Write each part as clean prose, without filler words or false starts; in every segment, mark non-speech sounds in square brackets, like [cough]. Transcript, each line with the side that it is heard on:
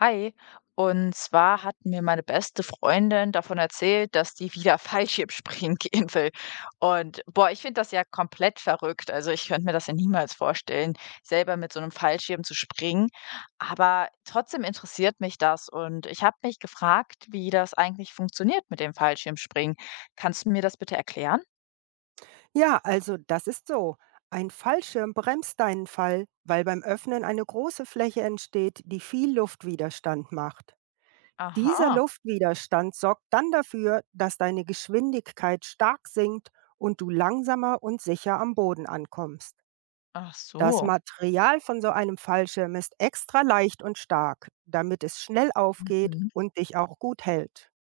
left: Hi. Und zwar hat mir meine beste Freundin davon erzählt, dass die wieder Fallschirmspringen [laughs] gehen will. Und boah, ich finde das ja komplett verrückt. Also ich könnte mir das ja niemals vorstellen, selber mit so einem Fallschirm zu springen. Aber trotzdem interessiert mich das. Und ich habe mich gefragt, wie das eigentlich funktioniert mit dem Fallschirmspringen. Kannst du mir das bitte erklären?
right: Ja, also das ist so. Ein Fallschirm bremst deinen Fall, weil beim Öffnen eine große Fläche entsteht, die viel Luftwiderstand macht. Dieser
left: Aha.
right: Luftwiderstand sorgt dann dafür, dass deine Geschwindigkeit stark sinkt und du langsamer und sicher am Boden ankommst.
left: Ach
right: Das
left: so.
right: Material von so einem Fallschirm ist extra leicht und stark, damit es schnell aufgeht
left: Mhm.
right: und dich auch gut hält.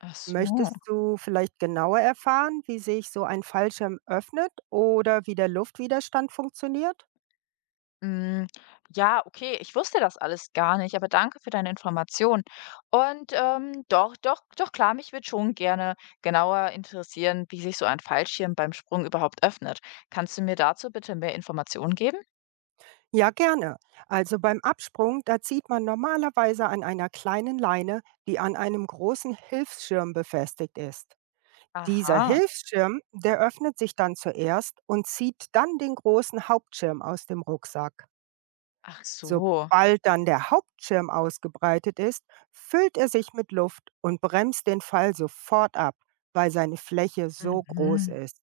left: Ach so.
right: Möchtest du vielleicht genauer erfahren, wie sich so ein Fallschirm öffnet oder wie der Luftwiderstand funktioniert?
left: Hm, ja, okay, ich wusste das alles gar nicht, aber danke für deine Information. Und, doch, doch, doch klar, mich würde schon gerne genauer interessieren, wie sich so ein Fallschirm beim Sprung überhaupt öffnet. Kannst du mir dazu bitte mehr Informationen geben?
right: Ja, gerne. Also beim Absprung, da zieht man normalerweise an einer kleinen Leine, die an einem großen Hilfsschirm befestigt ist. Dieser
left: Aha,
right: Hilfsschirm, der öffnet sich dann zuerst und zieht dann den großen Hauptschirm aus dem Rucksack.
left: ach so.
right: Sobald dann der Hauptschirm ausgebreitet ist, füllt er sich mit Luft und bremst den Fall sofort ab, weil seine Fläche so groß
left: Mhm,
right: ist.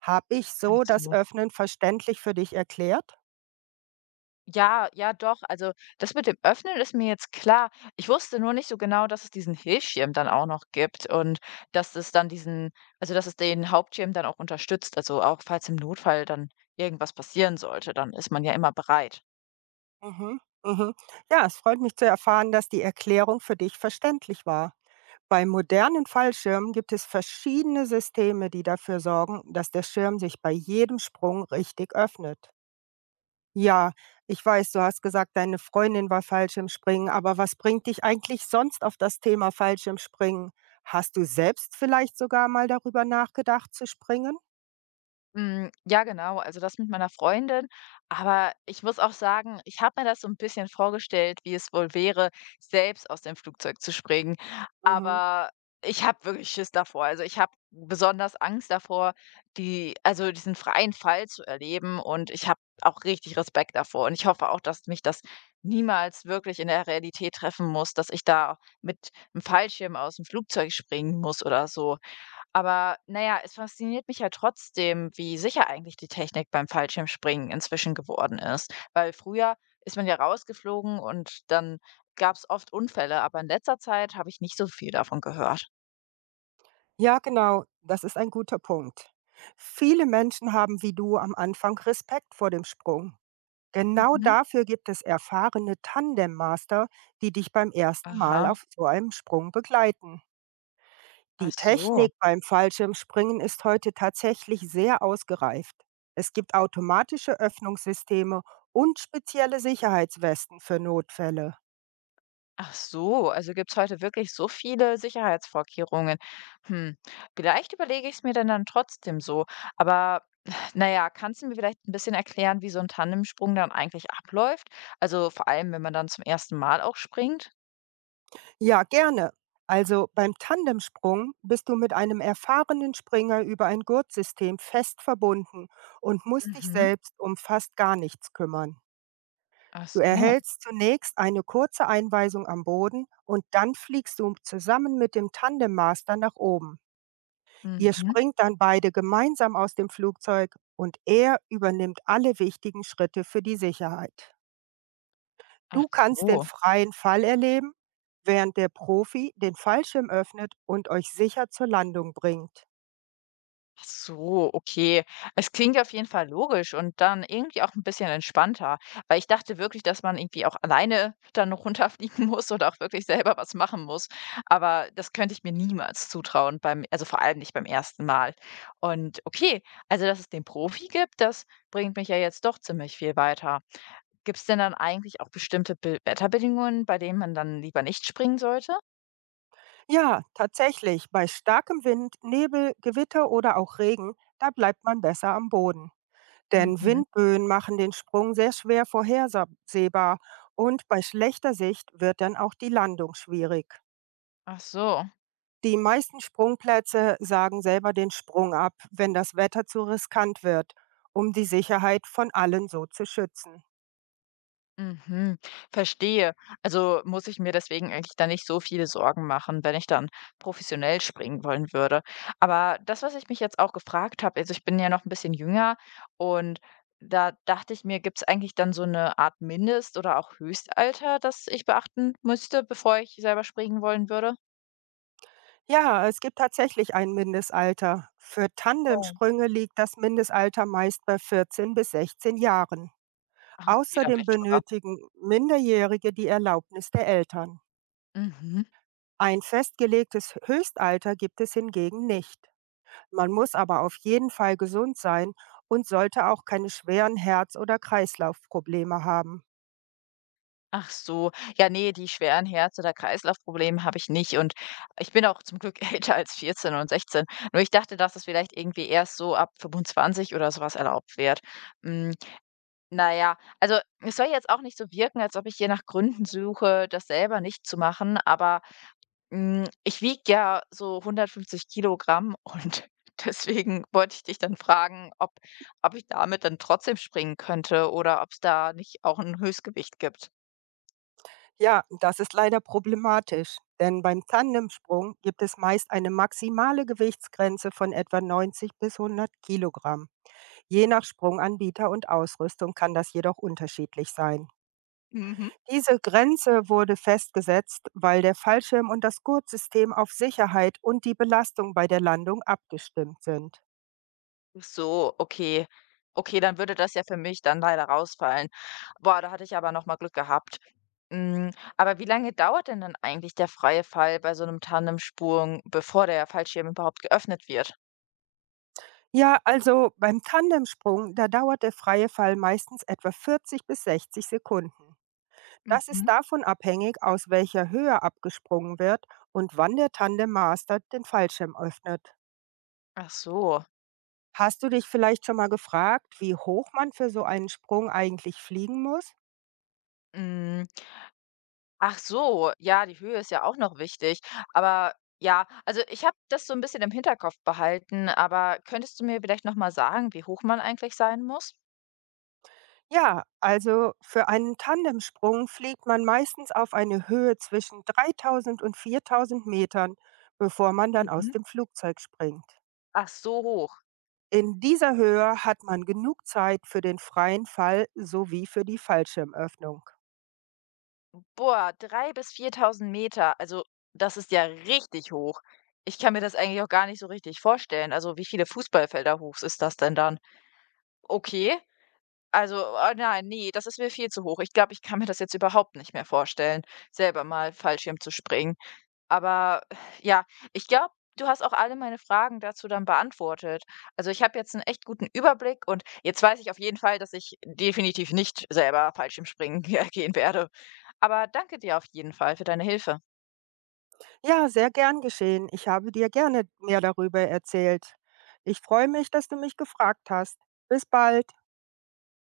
right: Hab ich
left: ach
right: so das
left: so.
right: Öffnen verständlich für dich erklärt?
left: Ja, ja doch. Also, das mit dem Öffnen ist mir jetzt klar. Ich wusste nur nicht so genau, dass es diesen Hilfsschirm dann auch noch gibt und dass es dann diesen, also, dass es den Hauptschirm dann auch unterstützt. Also, auch falls im Notfall dann irgendwas passieren sollte, dann ist man ja immer bereit.
right: Mhm, mhm. Ja, es freut mich zu erfahren, dass die Erklärung für dich verständlich war. Bei modernen Fallschirmen gibt es verschiedene Systeme, die dafür sorgen, dass der Schirm sich bei jedem Sprung richtig öffnet. Ja, ich weiß, du hast gesagt, deine Freundin war Fallschirmspringen, aber was bringt dich eigentlich sonst auf das Thema Fallschirmspringen? Hast du selbst vielleicht sogar mal darüber nachgedacht zu springen?
left: Hm, ja, genau, also das mit meiner Freundin. Aber ich muss auch sagen, ich habe mir das so ein bisschen vorgestellt, wie es wohl wäre, selbst aus dem Flugzeug zu springen.
right: Mhm.
left: Aber ich habe wirklich Schiss davor. Also, ich habe besonders Angst davor, die also diesen freien Fall zu erleben, und ich habe auch richtig Respekt davor. Und ich hoffe auch, dass mich das niemals wirklich in der Realität treffen muss, dass ich da mit einem Fallschirm aus dem Flugzeug springen muss oder so. Aber naja, es fasziniert mich ja trotzdem, wie sicher eigentlich die Technik beim Fallschirmspringen inzwischen geworden ist. Weil früher ist man ja rausgeflogen und dann gab es oft Unfälle, aber in letzter Zeit habe ich nicht so viel davon gehört.
right: Ja, genau, das ist ein guter Punkt. Viele Menschen haben wie du am Anfang Respekt vor dem Sprung. Genau
left: Mhm.
right: dafür gibt es erfahrene Tandem-Master, die dich beim ersten Mal
left: Aha,
right: auf so einem Sprung begleiten. Die
left: ach so.
right: Technik beim Fallschirmspringen ist heute tatsächlich sehr ausgereift. Es gibt automatische Öffnungssysteme und spezielle Sicherheitswesten für Notfälle.
left: Ach so, also gibt's heute wirklich so viele Sicherheitsvorkehrungen. Hm, vielleicht überlege ich es mir denn dann trotzdem so. Aber [sighs] naja, kannst du mir vielleicht ein bisschen erklären, wie so ein Tandemsprung dann eigentlich abläuft? Also vor allem, wenn man dann zum ersten Mal auch springt?
right: Ja, gerne. Also beim Tandemsprung bist du mit einem erfahrenen Springer über ein Gurtsystem fest verbunden und musst dich
left: Mhm.
right: selbst um fast gar nichts kümmern.
left: Ach
right: Du
left: so.
right: erhältst zunächst eine kurze Einweisung am Boden und dann fliegst du zusammen mit dem Tandemmaster nach oben. Ihr
left: Mhm.
right: springt dann beide gemeinsam aus dem Flugzeug und er übernimmt alle wichtigen Schritte für die Sicherheit.
left: Ach
right: Du kannst den
left: so.
right: freien Fall erleben, während der Profi den Fallschirm öffnet und euch sicher zur Landung bringt.
left: Ach so, okay. Es klingt ja auf jeden Fall logisch und dann irgendwie auch ein bisschen entspannter, weil ich dachte wirklich, dass man irgendwie auch alleine [laughs] dann noch runterfliegen muss oder auch wirklich selber was machen muss. Aber das könnte ich mir niemals zutrauen beim, also, vor allem nicht beim ersten Mal. Und okay, also, dass es den Profi gibt, das bringt mich ja jetzt doch ziemlich viel weiter. Gibt's denn dann eigentlich auch bestimmte Be Wetterbedingungen, bei denen man dann lieber nicht springen sollte?
right: Ja, tatsächlich, bei starkem Wind, Nebel, Gewitter oder auch Regen, da bleibt man besser am Boden. Denn
left: Mhm.
right: Windböen machen den Sprung sehr schwer vorhersehbar und bei schlechter Sicht wird dann auch die Landung schwierig.
left: Ach so.
right: Die meisten Sprungplätze sagen selber den Sprung ab, wenn das Wetter zu riskant wird, um die Sicherheit von allen so zu schützen.
left: Mhm, verstehe. Also muss ich mir deswegen eigentlich da nicht so viele Sorgen machen, wenn ich dann professionell springen wollen würde. Aber das, was ich mich jetzt auch gefragt habe, also ich bin ja noch ein bisschen jünger, und da dachte ich mir, gibt es eigentlich dann so eine Art Mindest- oder auch Höchstalter, das ich beachten müsste, bevor ich selber springen wollen würde?
right: Ja, es gibt tatsächlich ein Mindestalter. Für
left: Oh.
right: Tandemsprünge liegt das Mindestalter meist bei 14 bis 16 Jahren.
left: Ah, okay, da bin
right: Außerdem
left: ich drüber.
right: benötigen Minderjährige die Erlaubnis der Eltern.
left: Mhm.
right: Ein festgelegtes Höchstalter gibt es hingegen nicht. Man muss aber auf jeden Fall gesund sein und sollte auch keine schweren Herz- oder Kreislaufprobleme haben.
left: Ach so. Ja, nee, die schweren Herz- oder Kreislaufprobleme habe ich nicht, und ich bin auch zum Glück [laughs] älter als 14 und 16. Nur ich dachte, dass es vielleicht irgendwie erst so ab 25 oder sowas erlaubt wird. Hm, na ja, also, es soll jetzt auch nicht so wirken, als ob ich hier nach Gründen suche, das selber nicht zu machen, aber, hm, ich wiege ja so 150 Kilogramm, und [laughs] deswegen wollte ich dich dann fragen, ob ich damit dann trotzdem springen könnte oder ob es da nicht auch ein Höchstgewicht gibt.
right: Ja, das ist leider problematisch, denn beim Tandemsprung gibt es meist eine maximale Gewichtsgrenze von etwa 90 bis 100 Kilogramm. Je nach Sprunganbieter und Ausrüstung kann das jedoch unterschiedlich sein.
left: Mhm.
right: Diese Grenze wurde festgesetzt, weil der Fallschirm und das Gurtsystem auf Sicherheit und die Belastung bei der Landung abgestimmt sind.
left: Ach so, okay. Okay, dann würde das ja für mich dann leider rausfallen. Boah, da hatte ich aber noch mal Glück gehabt. Hm, aber wie lange dauert denn dann eigentlich der freie Fall bei so 'nem Tandemsprung, bevor der Fallschirm überhaupt geöffnet wird?
right: Ja, also beim Tandemsprung, da dauert der freie Fall meistens etwa 40 bis 60 Sekunden. Das ist
left: Mhm.
right: davon abhängig, aus welcher Höhe abgesprungen wird und wann der Tandemmaster den Fallschirm öffnet.
left: Ach so.
right: Hast du dich vielleicht schon mal gefragt, wie hoch man für so einen Sprung eigentlich fliegen muss?
left: Hm, ach so, ja, die Höhe ist ja auch noch wichtig. Aber ja, also, ich habe das so ein bisschen im Hinterkopf behalten, aber könntest du mir vielleicht noch mal sagen, wie hoch man eigentlich sein muss?
right: Ja, also für einen Tandemsprung fliegt man meistens auf eine Höhe zwischen 3000 und 4000 Metern, bevor man dann aus
left: Mhm.
right: dem Flugzeug springt.
left: Ach, so hoch.
right: In dieser Höhe hat man genug Zeit für den freien Fall sowie für die Fallschirmöffnung.
left: Boah, 3.000 bis 4.000 Meter. Also, das ist ja richtig hoch. Ich kann mir das eigentlich auch gar nicht so richtig vorstellen. Also, wie viele Fußballfelder hoch ist das denn dann? Okay. Also, nein, nee, das ist mir viel zu hoch. Ich glaube, ich kann mir das jetzt überhaupt nicht mehr vorstellen, selber mal Fallschirm zu springen. Aber ja, ich glaube, du hast auch alle meine Fragen dazu dann beantwortet. Also, ich habe jetzt einen echt guten Überblick, und jetzt weiß ich auf jeden Fall, dass ich definitiv nicht selber Fallschirmspringen [laughs] gehen werde. Aber danke dir auf jeden Fall für deine Hilfe.
right: Ja, sehr gern geschehen. Ich habe dir gerne mehr darüber erzählt. Ich freue mich, dass du mich gefragt hast. Bis bald.